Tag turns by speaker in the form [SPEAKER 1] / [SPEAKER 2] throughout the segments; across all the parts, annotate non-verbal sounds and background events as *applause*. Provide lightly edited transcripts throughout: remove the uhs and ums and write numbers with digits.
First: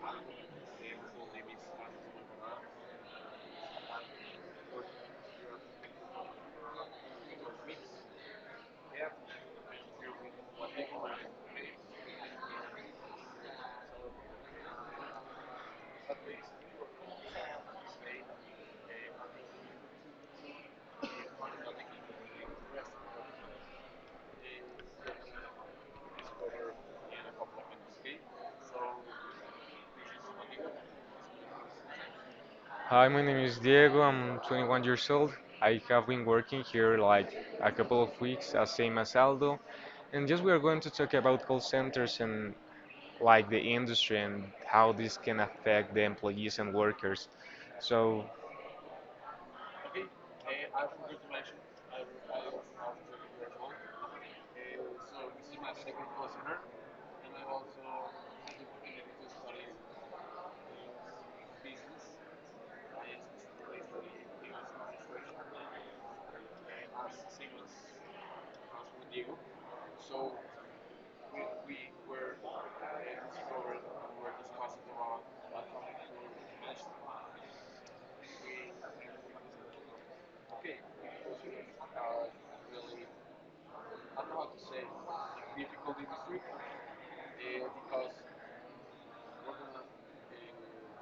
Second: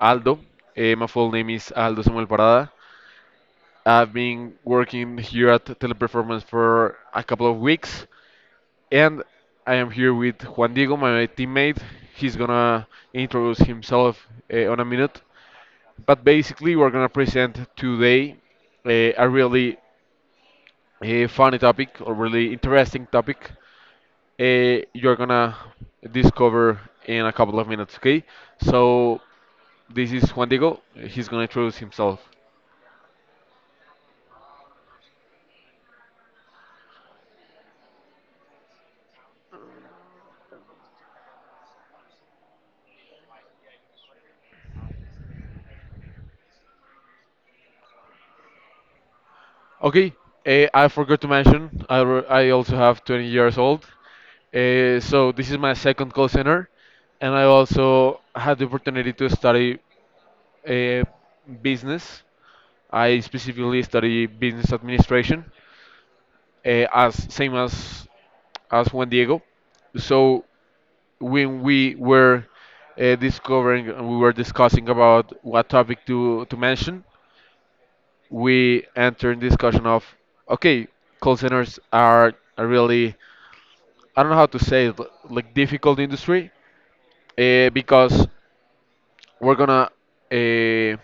[SPEAKER 1] Aldo. My full name is Aldo Samuel Parada. I've been working here at Teleperformance for a couple of weeks, and I am here with Juan Diego, my teammate. He's gonna introduce himself on a minute, but basically we're gonna present today a really funny topic or really interesting topic you're gonna discover in a couple of minutes, okay? So this is Juan Diego. He's gonna introduce himself.
[SPEAKER 2] Hi, my name is Diego. I'm 21 years old. I have been working here like a couple of weeks, as same as Aldo. And just we are going to talk about call centers and like the industry and how this can affect the employees and workers. So,
[SPEAKER 1] Okay. I forgot to mention I also have 20 years old. So this is my second call center, and I also had the opportunity to study eh, business. I specifically study business administration, eh, as same as Juan Diego. So when we were discovering and we were discussing about what topic to mention, we entered discussion of, okay, call centers are a really, I don't know how to say it, like difficult industry, because we're gonna uh,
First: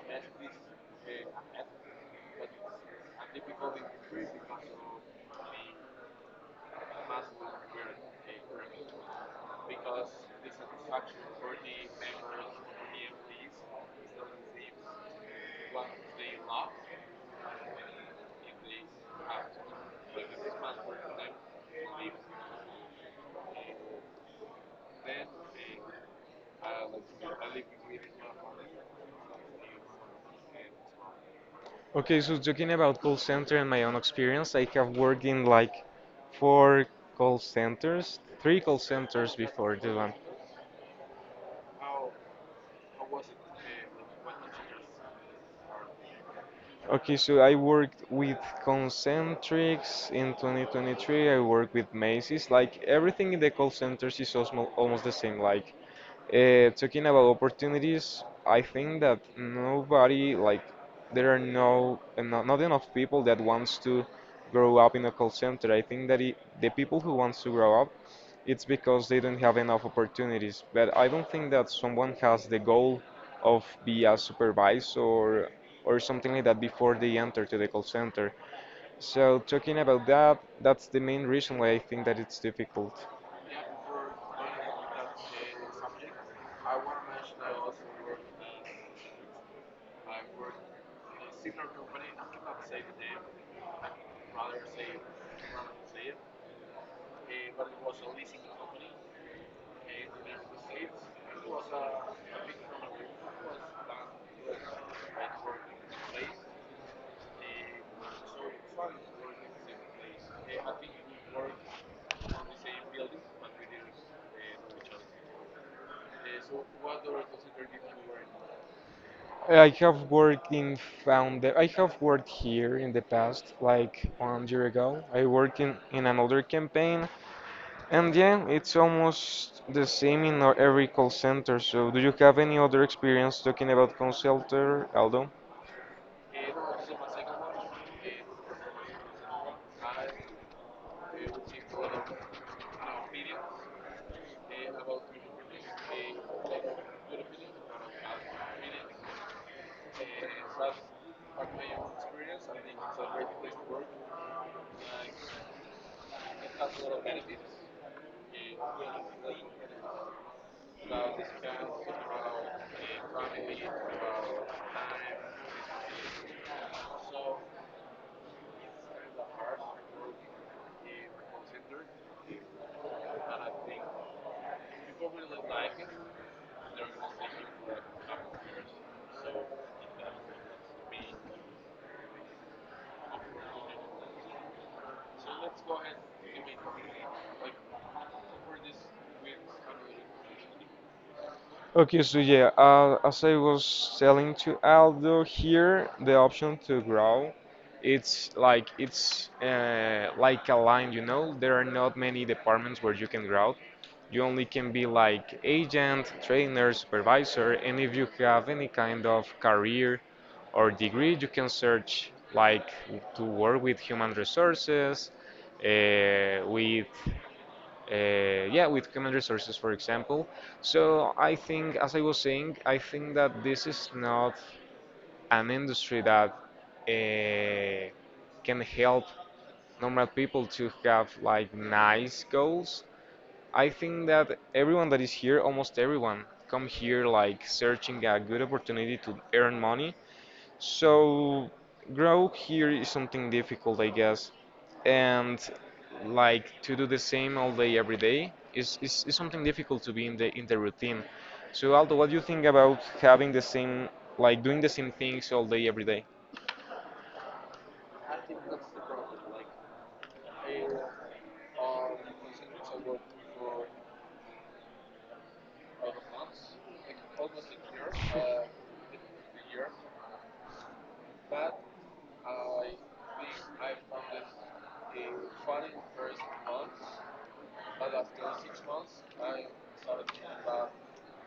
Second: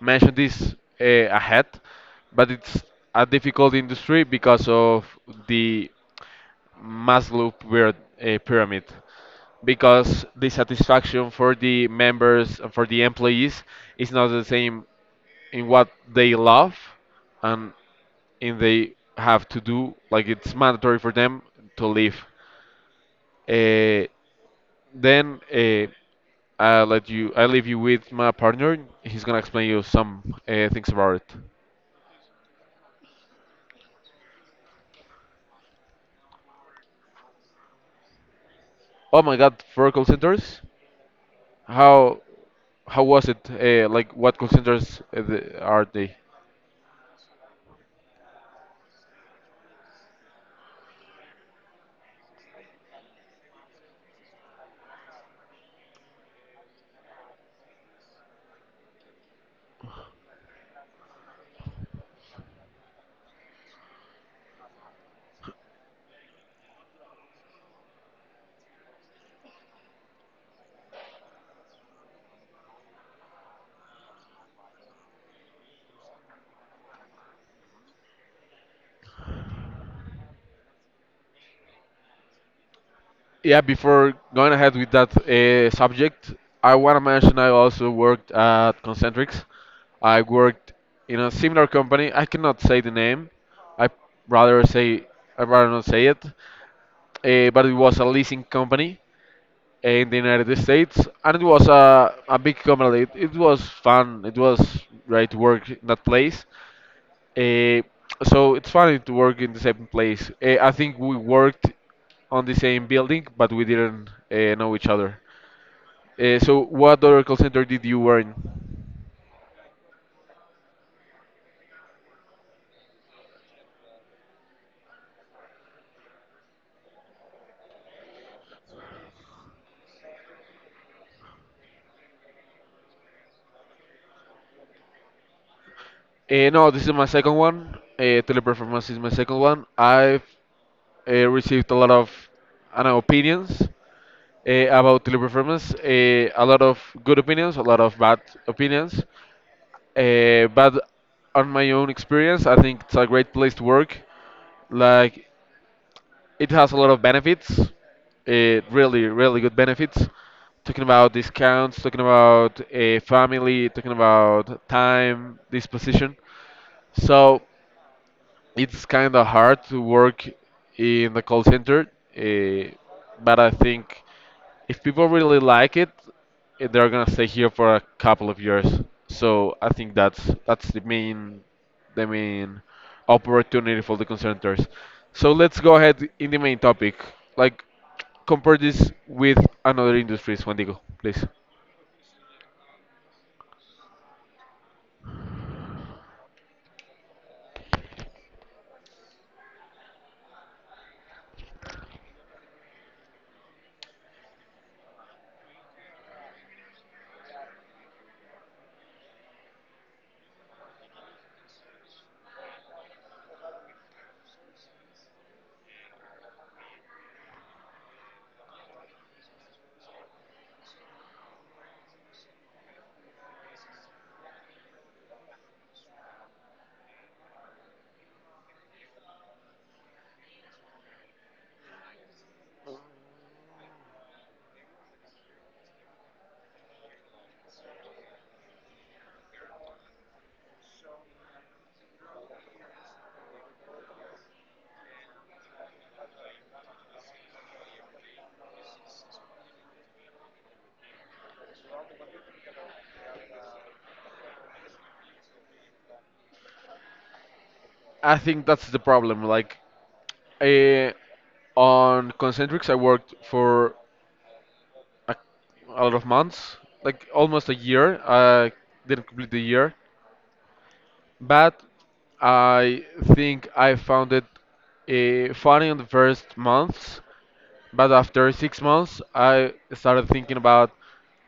[SPEAKER 1] mention this ahead, but it's a difficult industry because of the Maslow pyramid, because the satisfaction for the members and for the employees is not the same in what they love and in they have to do like it's mandatory for them to live. Uh, then I let you, I leave you with my partner. He's gonna explain you some things about it.
[SPEAKER 2] okay, so talking about call center and my own experience, I have worked in like four call centers, three call
[SPEAKER 1] Oh
[SPEAKER 2] centers
[SPEAKER 1] my god,
[SPEAKER 2] before
[SPEAKER 1] for
[SPEAKER 2] this
[SPEAKER 1] call
[SPEAKER 2] one.
[SPEAKER 1] centers? how How was it? Like, what contenders are they?
[SPEAKER 2] Okay, so I worked with Concentrix in 2023. I worked with Macy's. Like everything in the call centers is almost the same. Like talking about opportunities, I think that nobody like there are no not enough people that wants to grow up in a call center. I think that the people who wants to grow up, it's because they don't have enough opportunities. But I don't think that someone has the goal of be a supervisor or something like that before they enter to the call center. So talking about that, that's the main reason why I think that it's difficult.
[SPEAKER 1] Yeah, before going ahead with that subject, I want to mention I also worked at Concentrix. I worked in a similar company. I cannot say the name. I rather say I rather not say it. But it was a leasing company in the United States, and it was a big company. It was fun. It was great work in that place. Uh, so it's funny to work in the same place. I think we worked on the same building, but we didn't know each other. So what other call center did you work in?
[SPEAKER 2] I have worked in founder. I have worked here in the past, like 1 year ago. I worked in another campaign. And yeah, it's almost the same in every call center. So, do you have any other experience talking about call center, Aldo?
[SPEAKER 1] No, this is my second one. Teleperformance is my second one. I've received a lot of, I don't know, opinions about teleperformance. A lot of good opinions, a lot of bad opinions. But on my own experience, I think it's a great place to work. Like, it has a lot of benefits, it really, really good benefits. Talking about discounts, talking about a family, talking about time, disposition. So it's kind of hard to work in the call center, uh, but I think if people really like it, they're gonna stay here for a couple of years. So I think that's the main opportunity for the call centers. So let's go ahead in the main topic. Like, compare this with another industries, Juan Diego, please.
[SPEAKER 2] Okay, so yeah, as I was telling to Aldo here, the option to grow, it's like a line, you know. There are not many departments where you can grow. You only can be like agent, trainer, supervisor, and if you have any kind of career or degree, you can search like to work with human resources, uh, with yeah, with human resources, for example. So I think, as I was saying, I think that this is not an industry that uh, can help normal people to have like nice goals. I think that everyone that is here, almost everyone, come here like searching a good opportunity to earn money, so, grow here is something difficult, I guess. And like to do the same all day every day is something difficult to be in the routine. So, Aldo, what do you think about having the same like doing the same things all day every day?
[SPEAKER 1] I think that's the problem. Uh, on Concentrics, I worked for a, a lot of months, like almost a year. I didn't complete the year, but I think I found it funny on the first months. But after 6 months, I started thinking about,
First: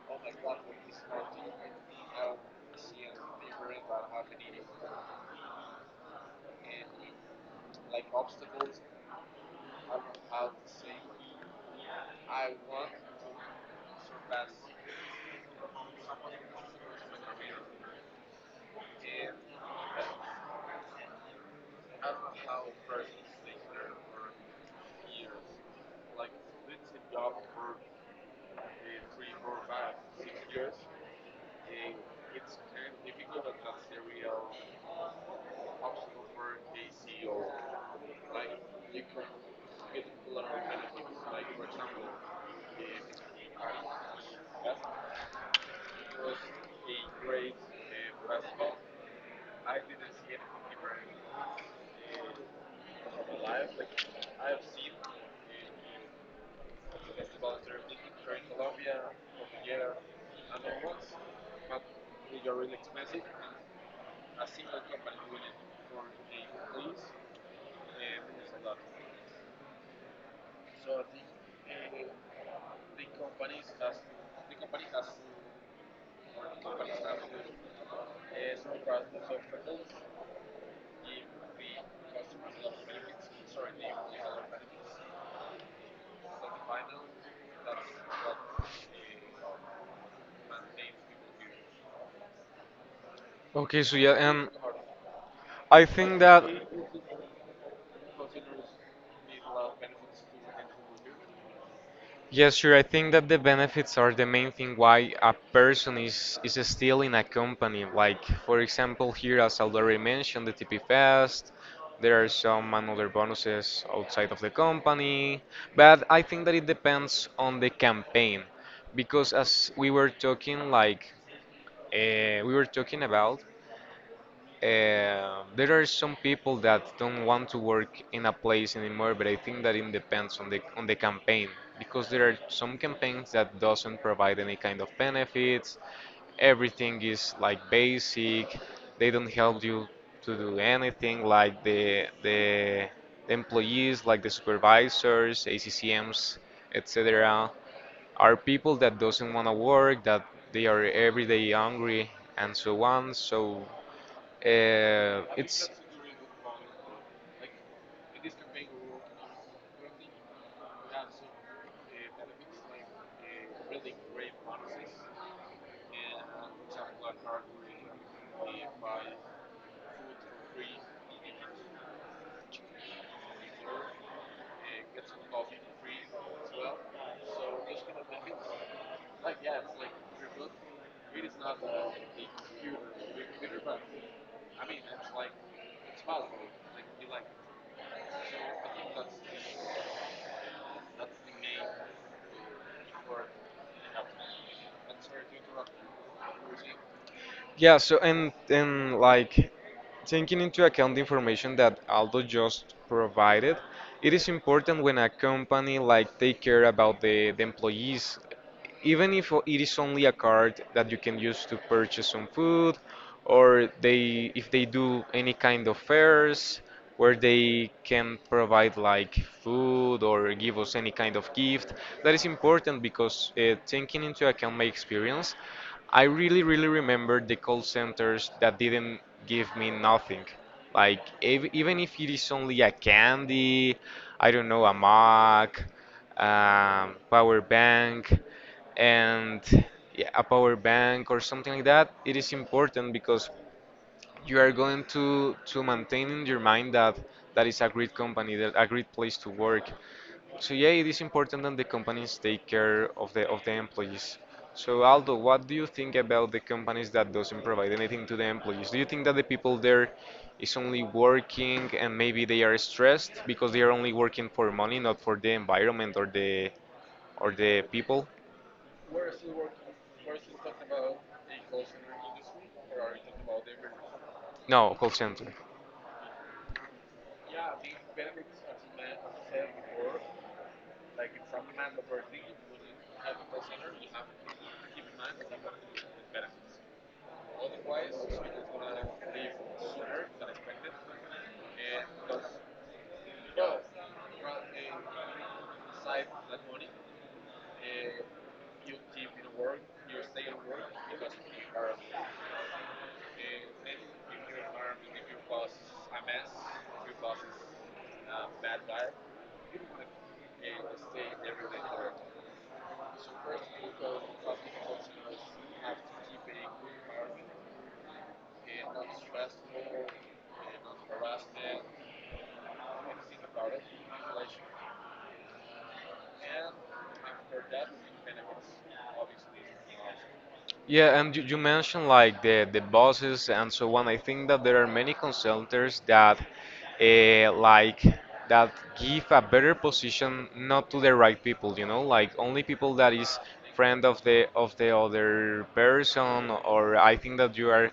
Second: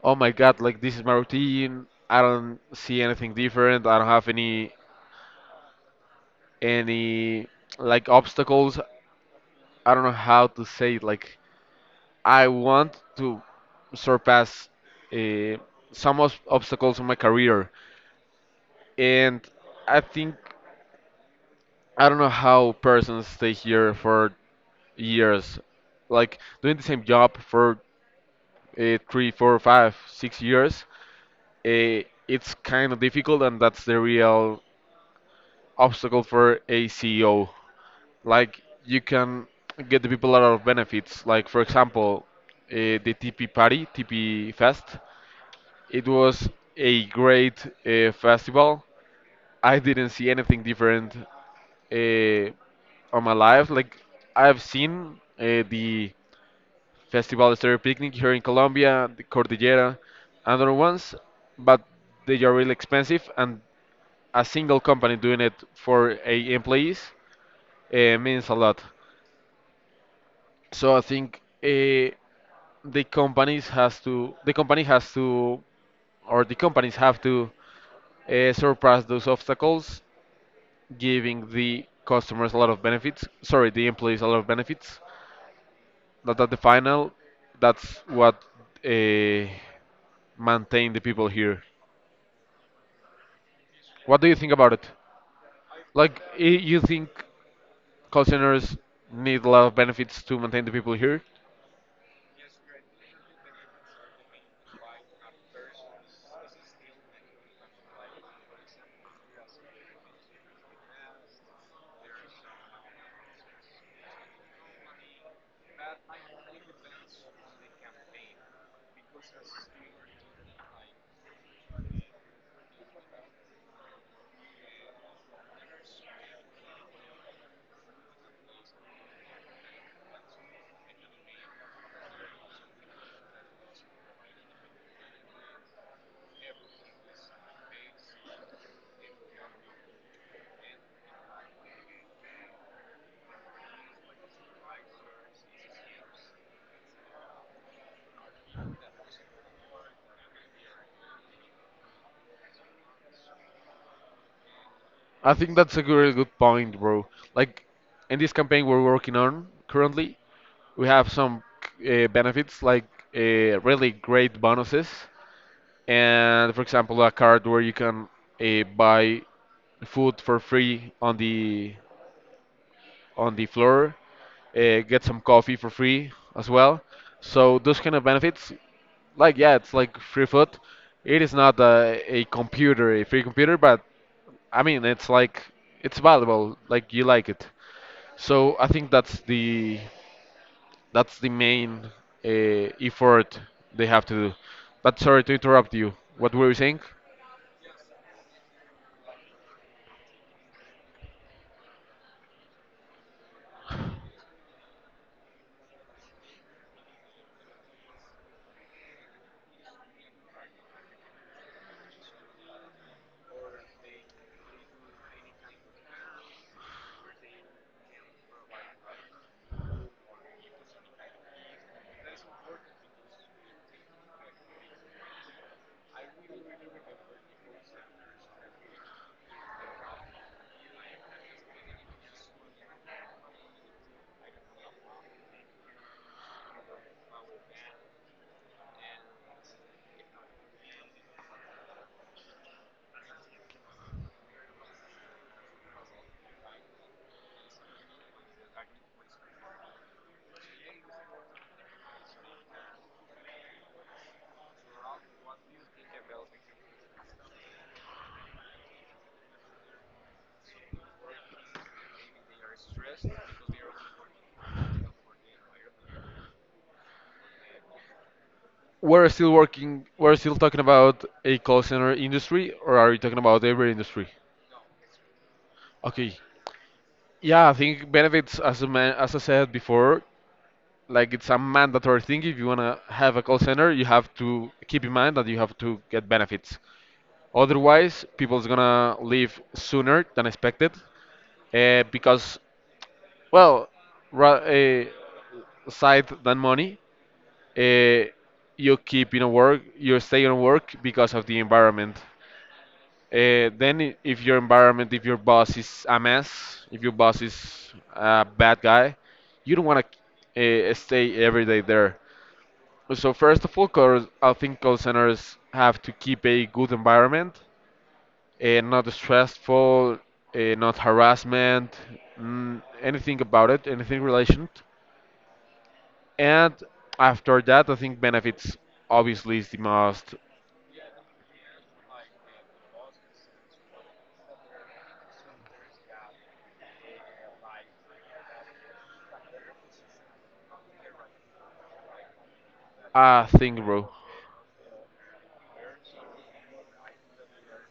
[SPEAKER 1] oh my God, like this is my routine. I don't see anything different. I don't have any like obstacles. I don't know how to say it. Like, I want to surpass uh, some obstacles in my career, and I think I don't know how persons stay here for years, like doing the same job for three, four, five, 6 years. It's kind of difficult, and that's the real obstacle for a CEO. Like, you can get the people a lot of benefits, like for example, the TP party, TP Fest. It was a great festival. I didn't see anything different uh, on my life. Like, I've seen the Festival Estéreo Picnic here in Colombia, the Cordillera, and other ones, but they are really expensive, and a single company doing it for a employees means a lot. So I think the company has to, or the companies have to, surpass those obstacles giving the customers a lot of benefits. Sorry, the employees a lot of benefits. That at the final, that's what uh, maintain the people here.
[SPEAKER 2] Okay, so
[SPEAKER 1] What
[SPEAKER 2] yeah,
[SPEAKER 1] do you think about it?
[SPEAKER 2] I think
[SPEAKER 1] Like,
[SPEAKER 2] that
[SPEAKER 1] i- you think call centers need a lot of benefits to maintain the people here?
[SPEAKER 2] yes, sure. I think that the benefits are the main thing why a person is still in a company. Like for example, here as I already mentioned, the TP Fest. There are some another bonuses outside of the company, but I think that it depends on the campaign, because as we were talking, like we were talking about, there are some people that don't want to work in a place anymore, but I think that it depends on the campaign because there are some campaigns that doesn't provide any kind of benefits. Everything is like basic. They don't help you to do anything like the employees, like the supervisors, ACCMs, etc. are people that doesn't want to work, that they are every day hungry and so on. So uh,
[SPEAKER 1] I think that's a really good point, bro. Like, in this campaign we're working on currently, we have some benefits like really great bonuses, and for example, a card where you can buy food for free on the, on the floor, get some coffee for free as well. So those kind of benefits, like, yeah, it's like free food. It is not a computer, a free computer, but I mean, it's like it's valuable, like you like it. So I think that's the main effort they have to do. But sorry to interrupt you, what were you saying?
[SPEAKER 2] yeah, so and like taking into account the information that Aldo just provided, it is important when a company like take care about the employees, even if it is only a card that you can use to purchase some food, or they if they do any kind of fairs where they can provide like food or give us any kind of gift. That is important because taking into account my experience, I really really remember the call centers that didn't give me nothing. Like even if it is only a candy, I don't know, a mug, power bank, and yeah, a power bank or something like that, it is important because you are going to maintain in your mind that that is a great company, that a great place to work. So yeah, it is important that the companies take care of the employees. So Aldo, what do you think about the companies that doesn't provide anything to the employees? Do you think that the people there is only working and maybe they are stressed because they are only working for money, not for the environment or the people?
[SPEAKER 1] We're still working, we're still talking about a call center industry, or are you talking about every industry?
[SPEAKER 2] No, call center.
[SPEAKER 1] Okay. Yeah, I think benefits, as a man, as I said before, like it's a mandatory thing. If you wanna have a call center, you have to keep in mind that you have to get benefits. Otherwise, people's gonna leave sooner than expected, because, well, ra- uh, aside than money, uh, you stay in work because of the environment. If your environment, if your boss is a mess, if your boss is a bad guy, you don't want to stay every day there. So, first of all, because I think call centers have to keep a good environment, not stressful, not harassment, anything about it, anything related. And after that, I think benefits obviously is the most
[SPEAKER 2] Yeah, and you mentioned like the bosses and so on. I think that there are many consultants uh, like that give a better position not to the right people, you know, like only people that is
[SPEAKER 1] thing,
[SPEAKER 2] friend
[SPEAKER 1] bro.
[SPEAKER 2] of the other person. Or I think that you are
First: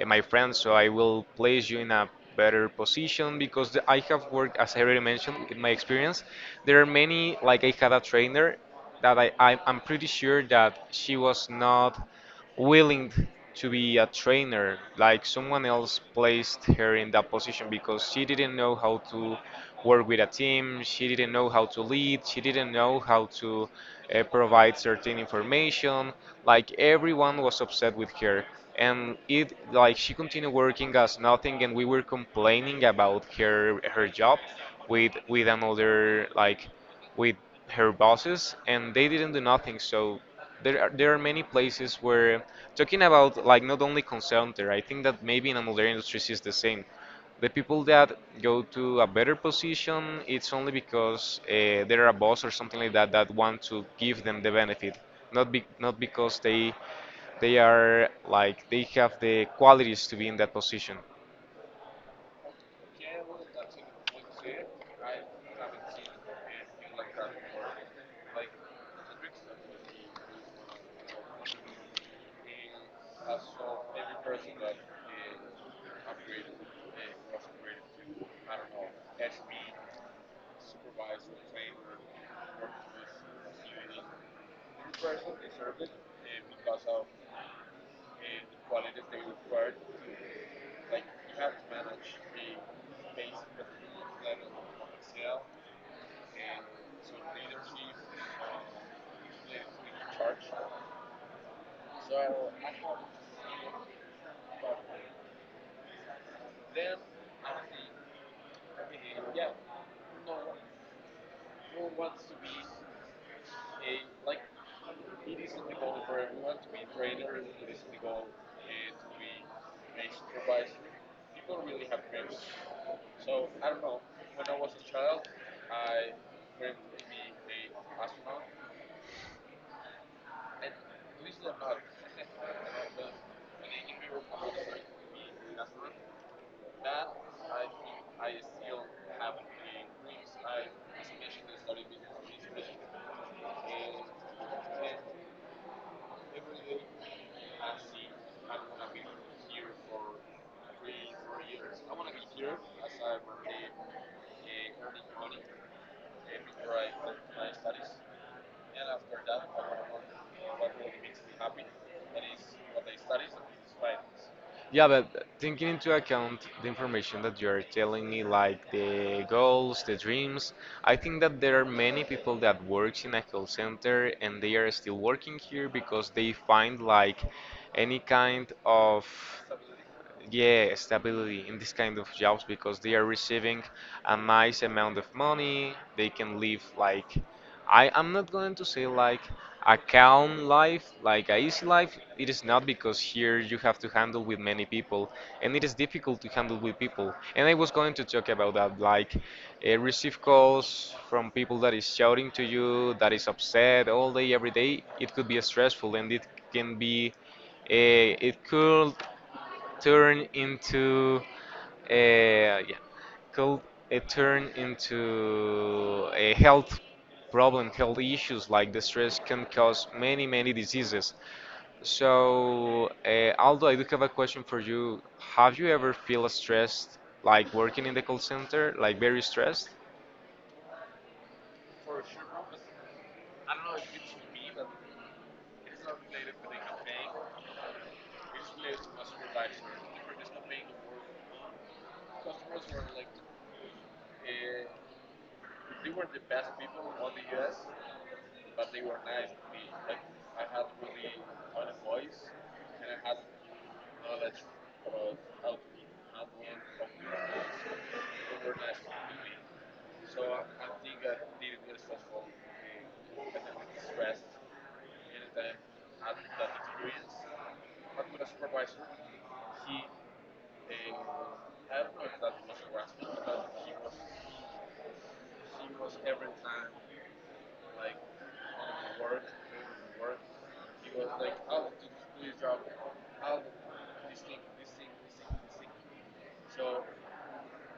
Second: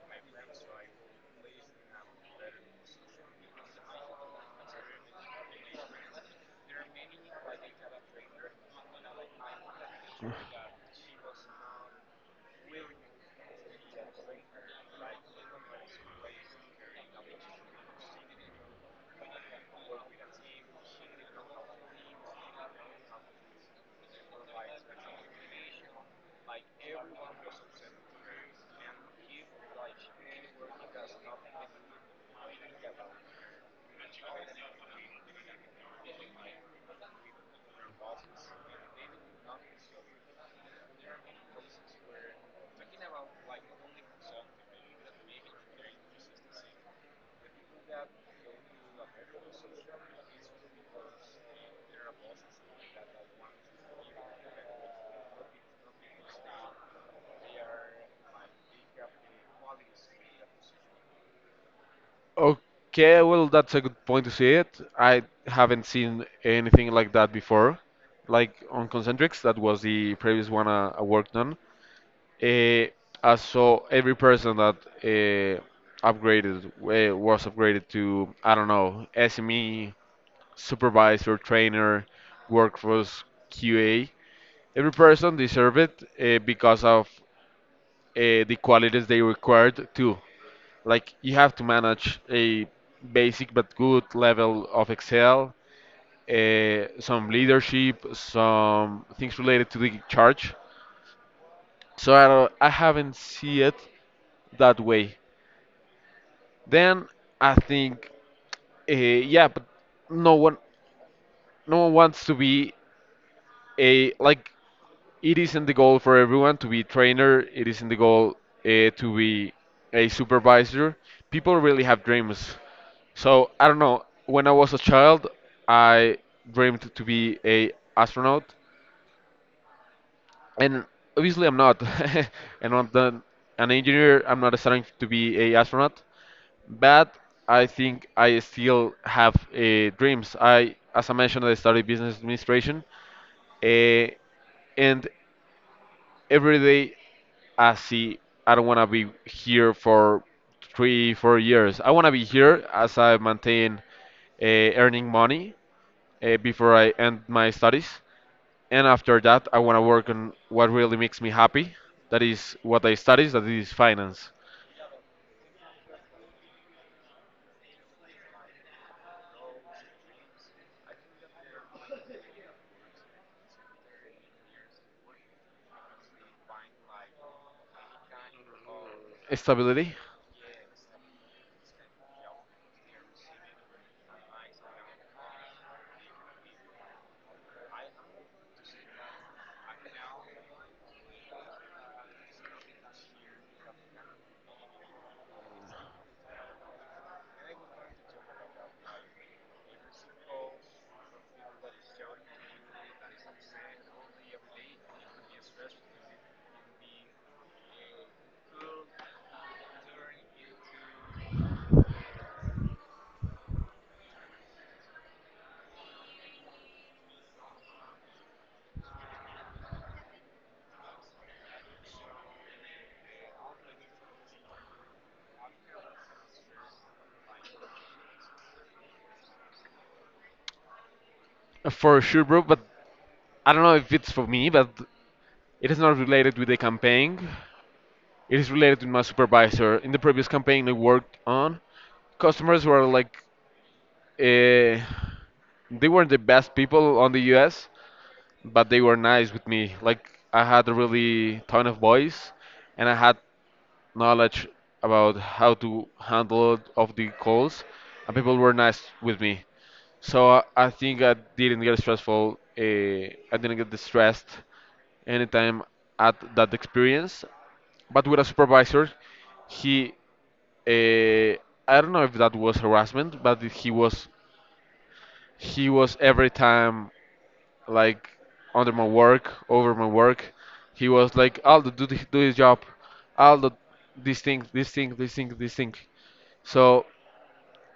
[SPEAKER 2] my friend, so I will place you in a better position because I have worked, as I already mentioned, in my experience, there are many like I had a trainer that I'm pretty sure that she was not willing to be a trainer, like someone else placed her in that position because she didn't know how to work with a team, she didn't know how to lead, she didn't know how to provide certain information. Like everyone was upset with her, and it like she continued working as nothing, and we were complaining about her job with another like with her bosses, and they didn't do nothing. So there are many places where talking about like not only consultant, I think that maybe in another industries is the same. The people that go to a better position, it's only because they're a boss or something like that that want to give them the benefit, not because they are like they have the qualities to be in that position.
[SPEAKER 1] Okay, well, that's a good point to see it. I haven't seen anything like that before. Like, on Concentrics, that was the previous one I worked on. Uh, I saw every person that uh, was upgraded to, I don't know, SME, supervisor, trainer, workforce, QA. Every person deserved it because of the qualities they required too. Like, you have to manage a basic but good level of Excel, some leadership, some things related to the church. So I, I haven't see it that way. Then I think, yeah, but no one no one wants to be a, like, it isn't the goal for everyone to be a trainer. It isn't the goal to be a supervisor. People really have dreams. So I don't know. When I was a child, I dreamed to be a astronaut, and obviously I'm not. *laughs* And I'm not an engineer. I'm not starting to be a astronaut, but I think I still have dreams. I, as I mentioned, I studied business administration, uh, and every day I see I don't want to be here for three, 4 years. I want to be here as I maintain earning money before I end my studies. And after that, I want to work on what really makes me happy. That is what I studies, that is finance.
[SPEAKER 2] Yeah, but taking into account the information that you're telling me, like the goals, the dreams, I think that there are many people that works in a call center and they are still working here because they find like any kind of
[SPEAKER 1] Stability,
[SPEAKER 2] yeah stability in this kind of jobs because they are receiving a nice amount of money. They can live like I'm not going to say like a calm life, like a easy life. It is not, because here you have to handle with many people, and it is difficult to handle with people. And I was going to talk about that. Like, receive calls from people that is shouting to you, that is upset all day every day, it could be stressful and it can be it could turn into a yeah, could it turn into a health problem, health issues, like the stress can cause many, many diseases. So, Aldo, I do have a question for you. Have you ever feel stressed, like working in the call center, like very stressed?
[SPEAKER 1] for sure, bro. But I don't know if it's for me, but it is not related with the campaign. It is related with my supervisor. In the previous campaign I worked on, customers were like, Uh, they weren't the best people on the US, but they were nice with me. Like, I had a really ton of voice, and I had knowledge about how to handle of the calls, and people were nice with me. So I think I didn't get stressful. I didn't get distressed anytime at that experience. But with a supervisor, he uh, I don't know if that was harassment, but he was every time like under my work, over my work. He was like, Aldo, do the, do his job. Aldo, this thing. So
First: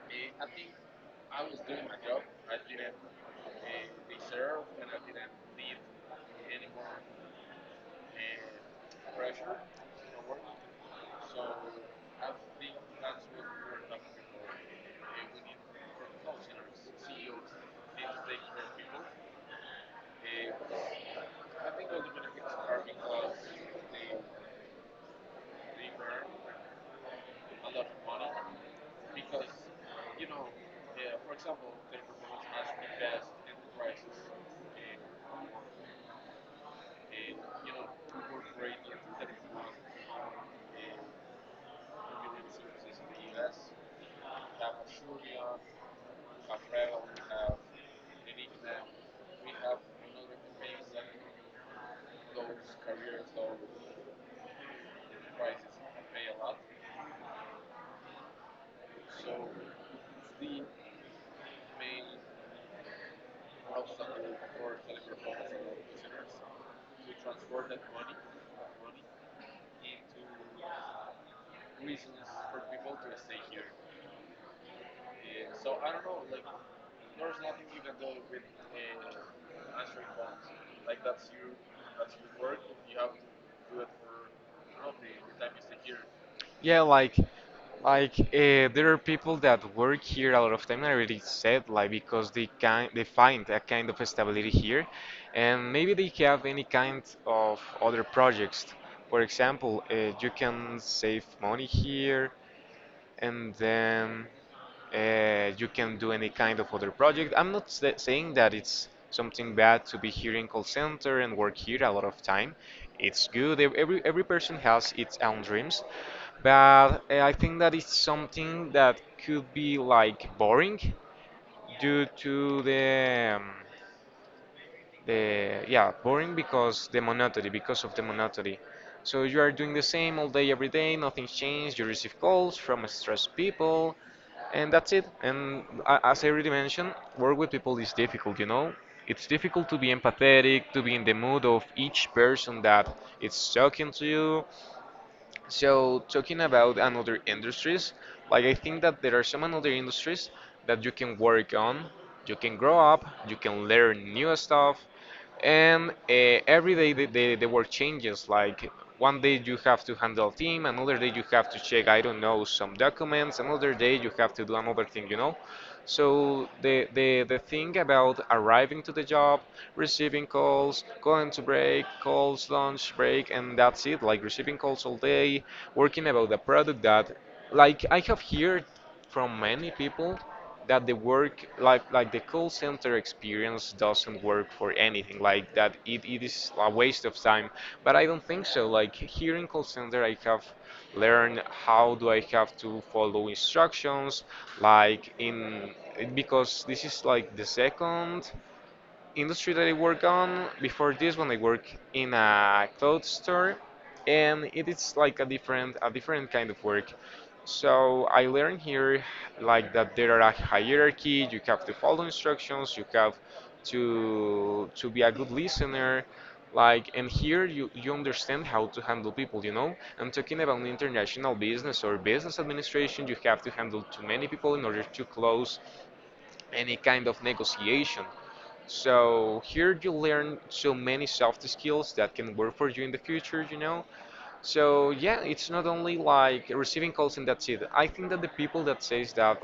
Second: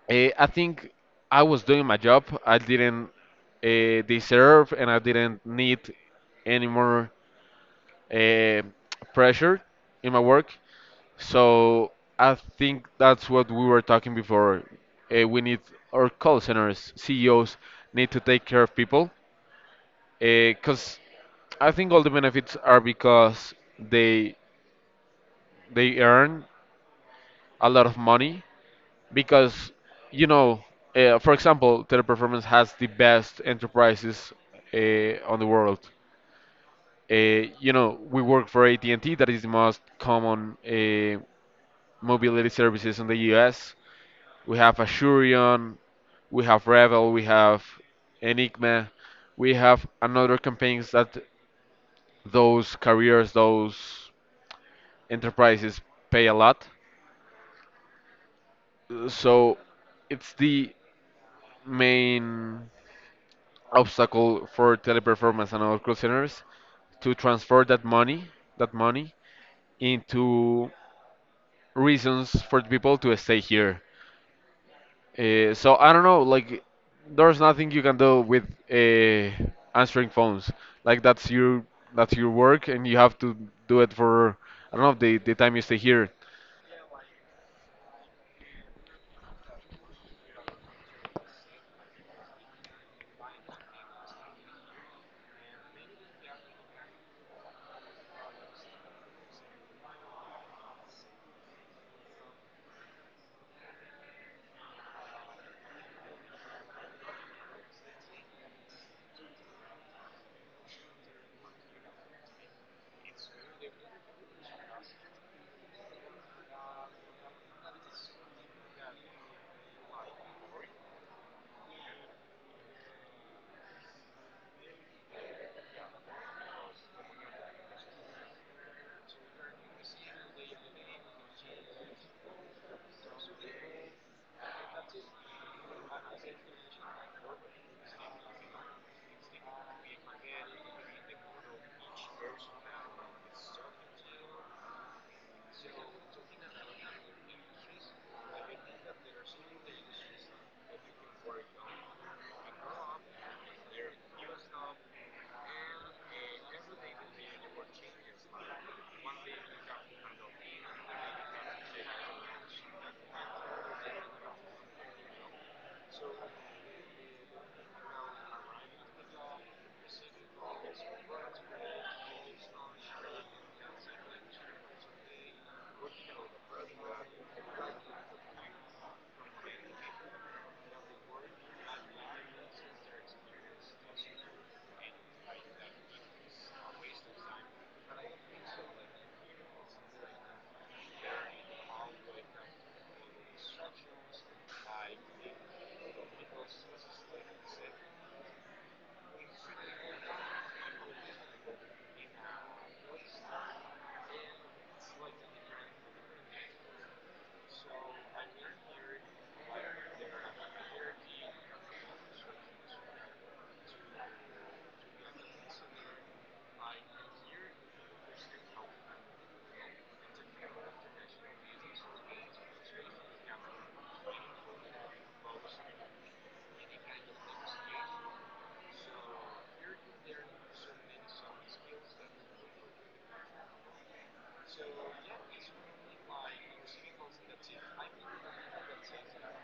[SPEAKER 1] I think I was doing my job. I didn't deserve and I didn't need any more uh, pressure in my work. So I think that's what we were talking before. We need our call centers, CEOs need to take care of people, because I think all the benefits are because they they earn a lot of money, because, you know, for example, Teleperformance has the best enterprises on the world. You know, we work for AT&T, that is the most common mobility services in the US. We have Asurion, we have Revel, we have Enigma, we have another campaigns that those careers, those enterprises pay a lot. So it's the main obstacle for teleperformance and our call centers to transfer that money into reasons for the people to stay here. So I don't know, like there's nothing you can do with uh, answering phones. Like that's your work, and you have to do it for I don't know the time you stay here.
[SPEAKER 2] Yeah, like like uh, there are people that work here a lot of time. I already said like because they can they find a kind of stability here, and maybe they have any kind of other projects. For example, you can save money here and then you can do any kind of other project. I'm not sa saying that it's something bad to be here in call center and work here a lot of time. It's good. Every person has its own dreams, but I think that it's something that could be like boring due to the yeah boring because the monotony because of the monotony. So you are doing the same all day every day, nothing's changed, you receive calls from stressed people, and that's it. And as I already mentioned, work with people is difficult, you know. It's difficult to be empathetic, to be in the mood of each person that is talking to you. So talking about another industries, like I think that there are some another industries that you can work on, you can grow up, you can learn new stuff, and every day the work changes. Like one day you have to handle team, another day you have to check, I don't know, some documents, another day you have to do another thing, you know. So the thing about arriving to the job, receiving calls, going to break, calls, lunch, break, and that's it. Like receiving calls all day, working about the product that, like I have heard from many people that the work like the call center experience doesn't work for anything. Like that it is a waste of time, but I don't think so. Like here in call center I have learn how do I have to follow instructions, like in because this is like the second industry that I work on. Before this one I work in a clothes store, and it is like a different kind of work. So I learned here like that there are a hierarchy, you have to follow instructions, you have to be a good listener like and here you understand how to handle people, you know. I'm talking about international business or business administration. You have to handle too many people in order to close any kind of negotiation. So here you learn so many soft skills that can work for you in the future, you know. So yeah, it's not only like receiving calls and that's it. I think that the people that says that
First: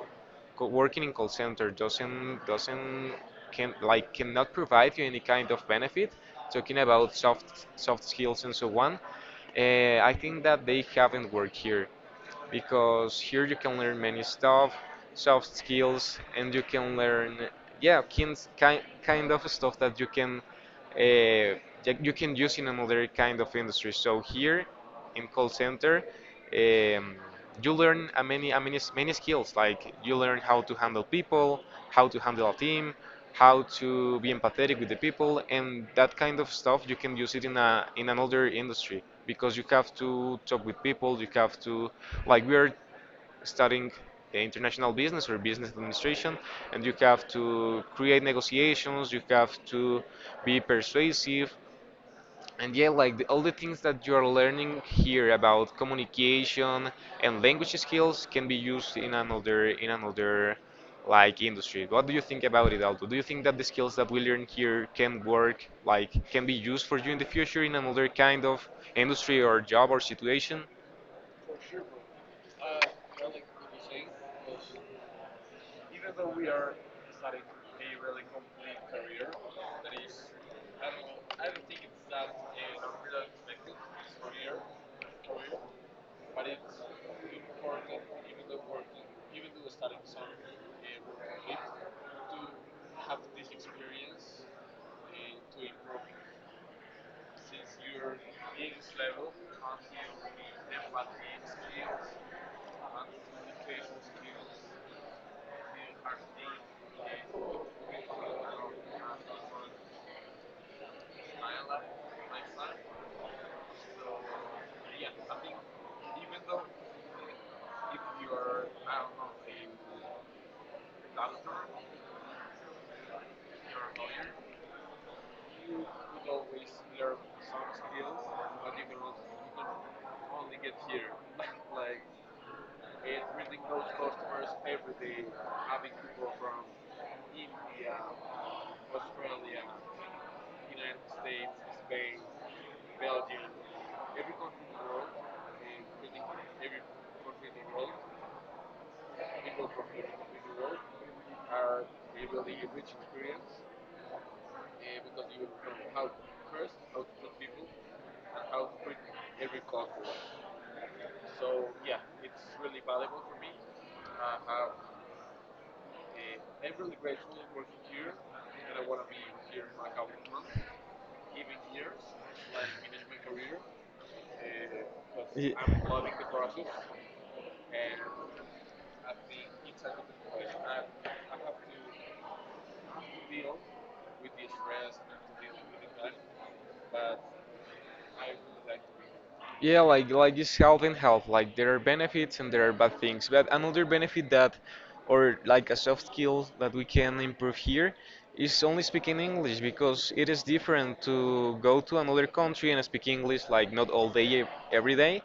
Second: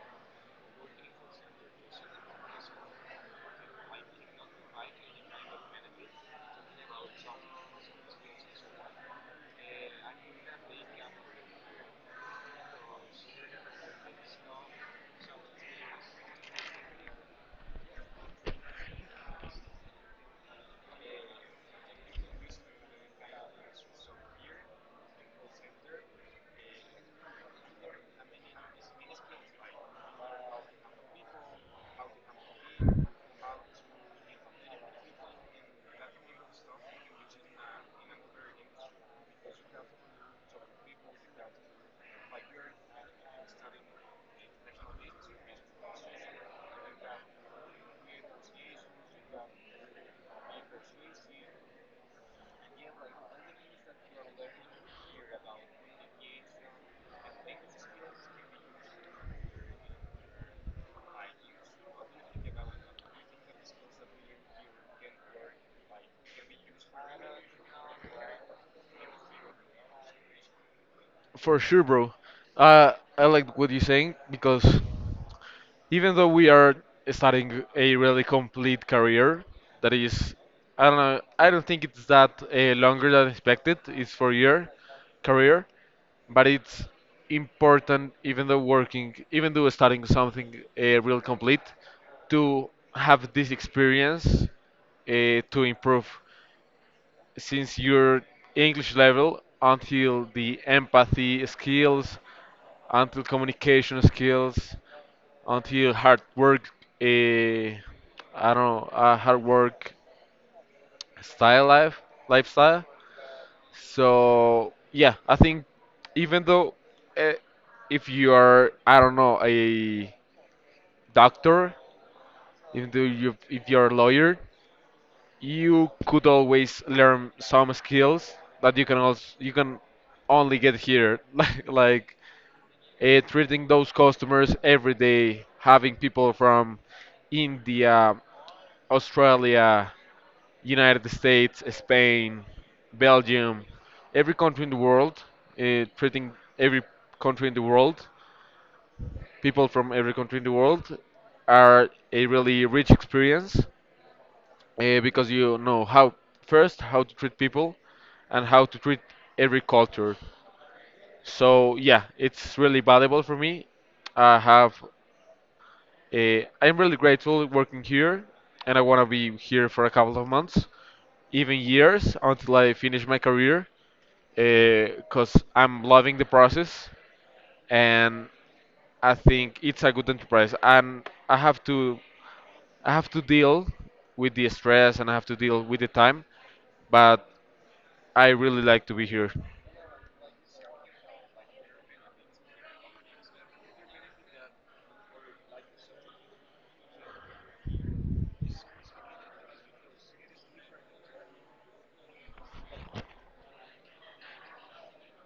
[SPEAKER 2] working in call center doesn't can like cannot provide you any kind of benefit, talking about soft skills and so on, I think that they haven't worked here because here you can learn many stuff, soft skills, and you can learn yeah kind of stuff uh, that you can use in another kind of industry. So here in call center, um, you learn many skills. Like you learn how to handle people, how to handle a team, how to be empathetic with the people, and that kind of stuff. You can use it in a in another industry because you have to talk with people. You have to like we are studying international business or business administration, and you have to create negotiations. You have to be persuasive. And yeah, like all the things that you're learning here about communication and language skills can be used in another like industry. What do you think about it, Aldo? Do you think that the skills that we learn here can work, like can be used for you in the future in another kind of industry or job or situation?
[SPEAKER 1] For sure, bro. Uh, I like what you're saying because even though we are starting a really complete career that is I don't know I don't think it's that longer than expected, it's for year career, but it's important, even though working, even though starting something real complete, to have this experience, uh, to improve, since your English level, until the empathy skills, until communication skills, until hard work, eh, I don't know, hard work style life lifestyle. So yeah, I think even though, uh, if you are I don't know a doctor, even though you if you're a lawyer, you could always learn some skills that you can only get here *laughs* like treating those customers every day, having people from India, Australia, United States, Spain, Belgium, every country in the world, treating every country in the world, people from every country in the world, are a really rich experience, because you know how, first, how to treat people and how to treat every culture. So yeah, it's really valuable for me. i have I'm really grateful working here, and I want to be here for a couple of months, even years, until I finish my career, because I'm loving the process. And I think it's a good enterprise, and I have to deal with the stress, and I have to deal with the time, but I really like to be here.
[SPEAKER 2] Yeah, like it's health and health. Like there are benefits and there are bad things. But another benefit that, or like a soft skill that we can improve here, is only speaking English because it is different to go to another country and speak English like not all day every day,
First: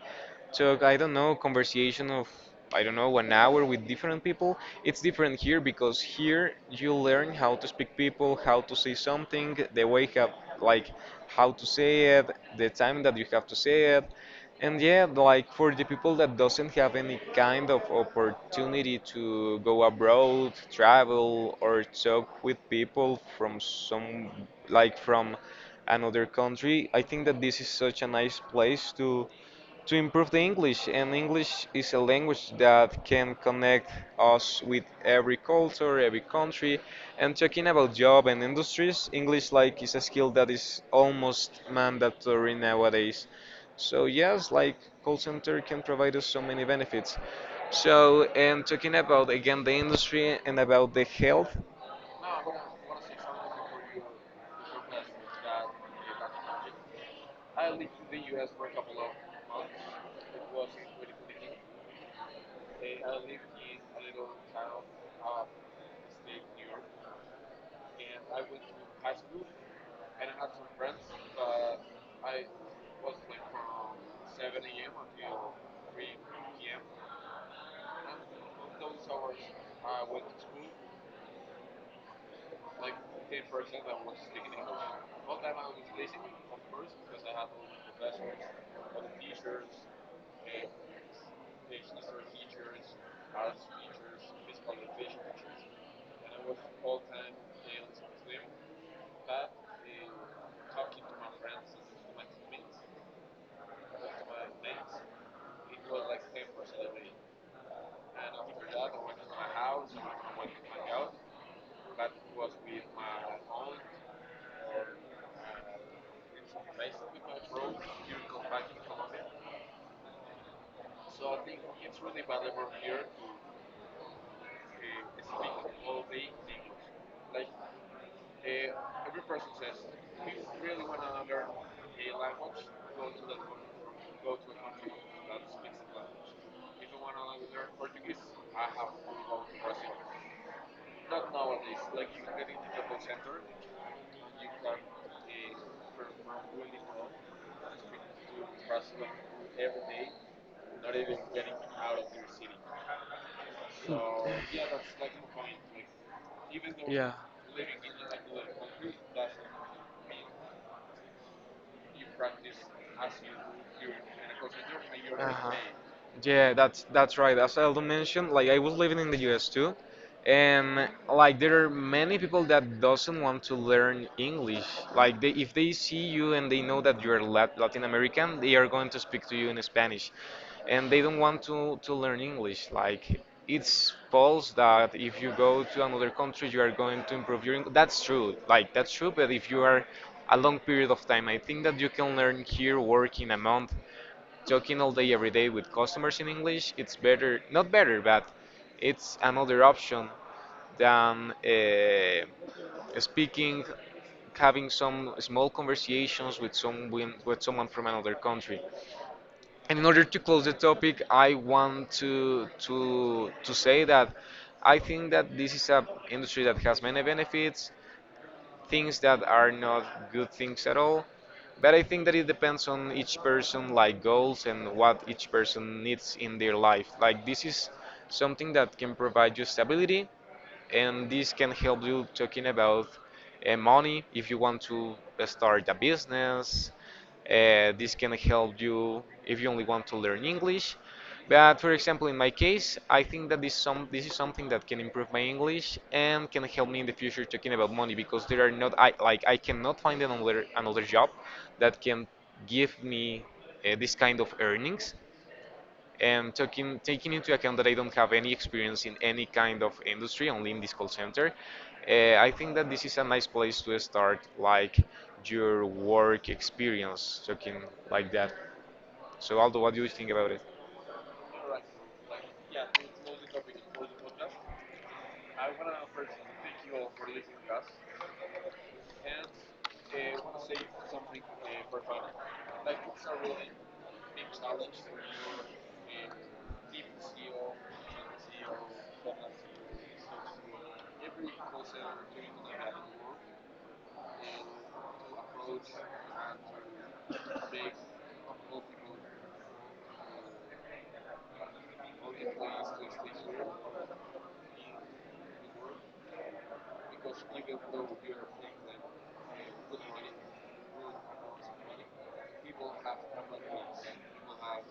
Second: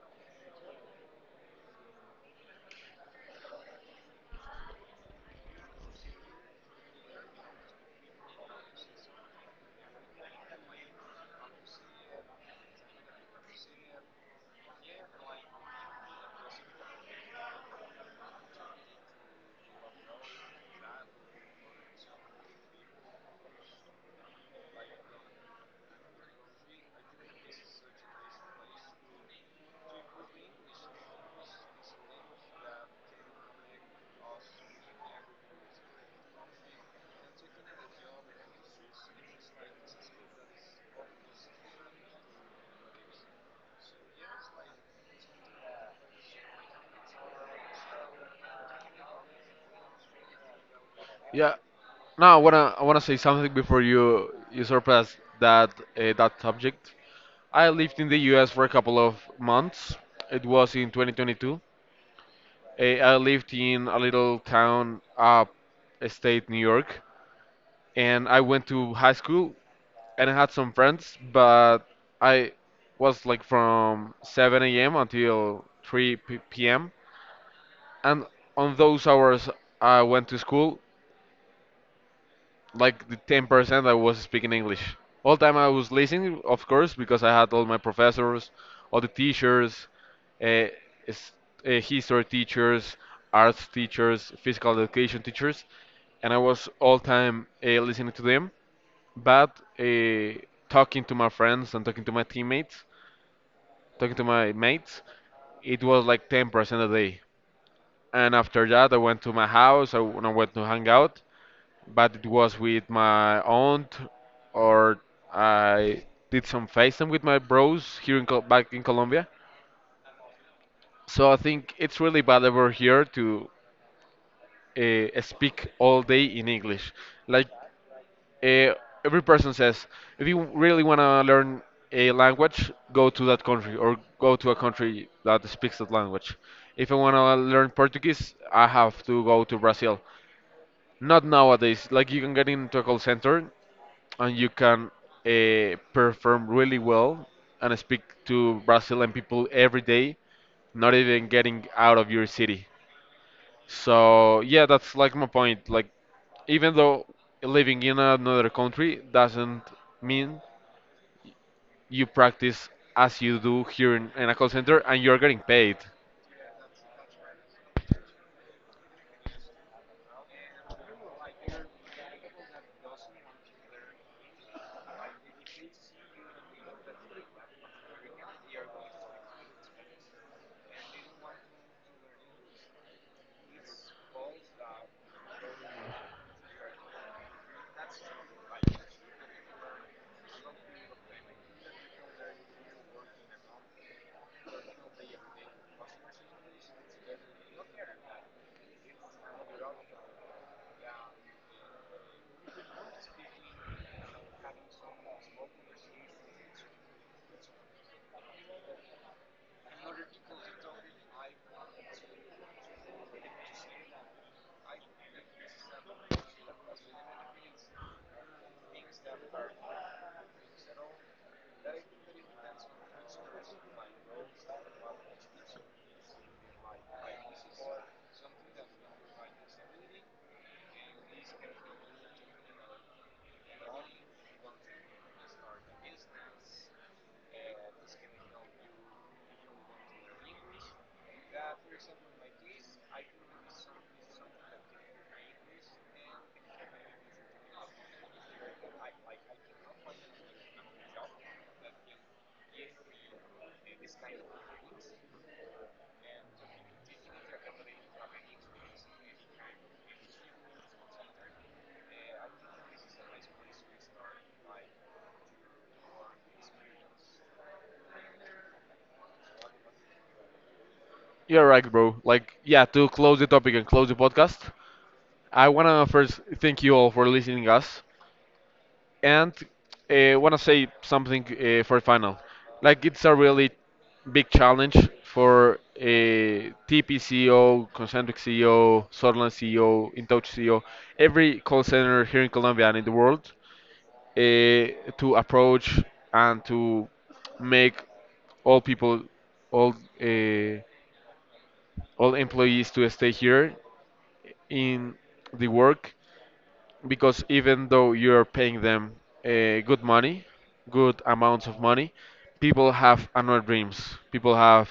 [SPEAKER 2] took I don't know conversation of I don't know 1 hour with different people. It's different here because here you learn how to speak people, how to say something, the way have like how to say it, the time that you have to say it. And yeah, like for the people that doesn't have any kind of opportunity to go abroad, travel or talk with people from some like from another country, I think that this is such a nice place to improve the English. And English is a language that can connect us with every culture, every country. And talking about job and industries, English like is a skill that is almost mandatory nowadays. So yes, like call center can provide us so many benefits. So and talking about again the industry and about the
[SPEAKER 1] Yeah.
[SPEAKER 2] health.
[SPEAKER 1] Now I wanna say something before you surpass that subject. I lived in the U.S. for a couple of months. It was in 2022. I lived in a little town up state New York, and I went to high school, and I had some friends, but I was like from 7 a.m. until 3 p.m. And on those hours, I went to school, like the 10% I was speaking English. All time I was listening, of course, because I had all my professors, all the teachers, uh, s- history teachers, arts teachers, physical education teachers, and I was all time listening to them. But talking to my friends and talking to my teammates, talking to my mates, it was like 10% a day. And after that, I went to my house, and I went to hang out, but it was with my aunt, or I did some FaceTime with my bros here in back in Colombia. So I think it's really bad over here to speak all day in English. Like, uh, every person says, if you really want to learn a language, go to that country or go to a country that speaks that language. If I want to learn Portuguese, I have to go to Brazil. Not nowadays. Like, you can get into a call center and you can perform really well and speak to Brazilian people every day, not even getting out of your city. So yeah, that's like my point. Like, even though living in another country doesn't mean you practice as you do here in, a call center and you're getting paid.
[SPEAKER 2] Yeah, that's right. As Aldo mentioned, like I was living in the US too, and like there are many people that doesn't want to learn English. Like they, if they see you and they know that you're Latin American, they are going to speak to you in Spanish, and they don't want to learn English. Like it's false that if you go to another country, you are going to improve your. That's true. Like that's true. But if you are a long period of time, I think that you can learn here, work in a month, talking all day every day with customers in English, it's better, not better, but it's another option than speaking, having some small conversations with some with someone from another country. And in order to close the topic, I want to say that I think that this is a industry that has many benefits things that are not good things at all. But I think that it depends on each person, like goals and what each person needs in their life. Like this is something that can provide you stability, and this can help you talking about money if you want to start a business. This can help you if you only want to learn english, but for example in my case I think that this is something that can improve my english and can help me in the future talking about money because there are not I like I cannot find another job that can give me this kind of earnings and taking into account that I don't have any experience in any kind of industry, only in this call center, I think that this is a nice place to start like your work experience, talking like that. So Aldo, what do you think about it?
[SPEAKER 1] You're right, bro. Like, yeah, to close the topic and close the podcast, I wanna first thank you all for listening us, and want to say something for the final. Like, it's a really big challenge for a TP Concentric CEO, Sutherland CEO, InTouch CEO, every call center here in Colombia and in the world, to approach and to make all people, all uh, all employees, to stay here in the work, because even though you're paying them good money, good amounts of money, people have another dreams. People have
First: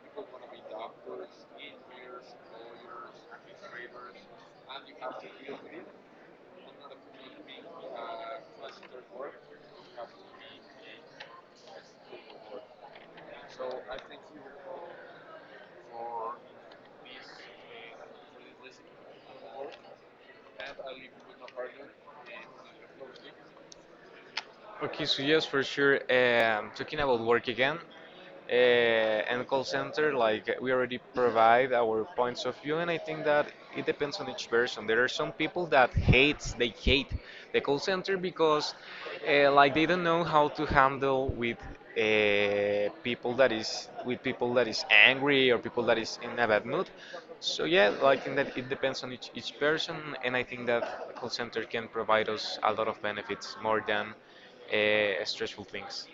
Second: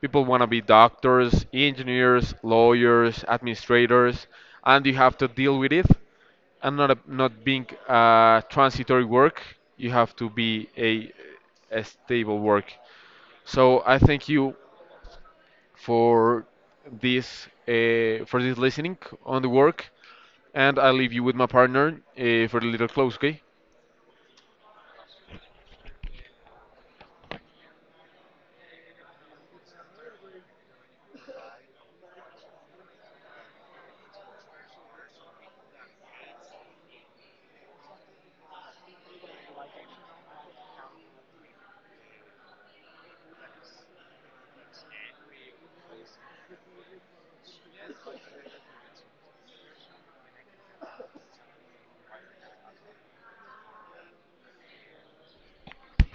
[SPEAKER 1] people want to be doctors, engineers, lawyers, administrators, and you have to deal with it. And not being transitory work, you have to be a stable work. So I think you, for for this listening on the work, and I leave you with my partner for the little close. Okay.
[SPEAKER 2] Okay, so yes, for sure. Talking about work again, and call center, like we already provide our points of view, and I think that it depends on each person. There are some people that hates, they hate the call center because, like, they don't know how to handle with people that is with people that is angry or people that is in a bad mood. So yeah, like in that it depends on each person, and I think that call center can provide us a lot of benefits more than stressful things.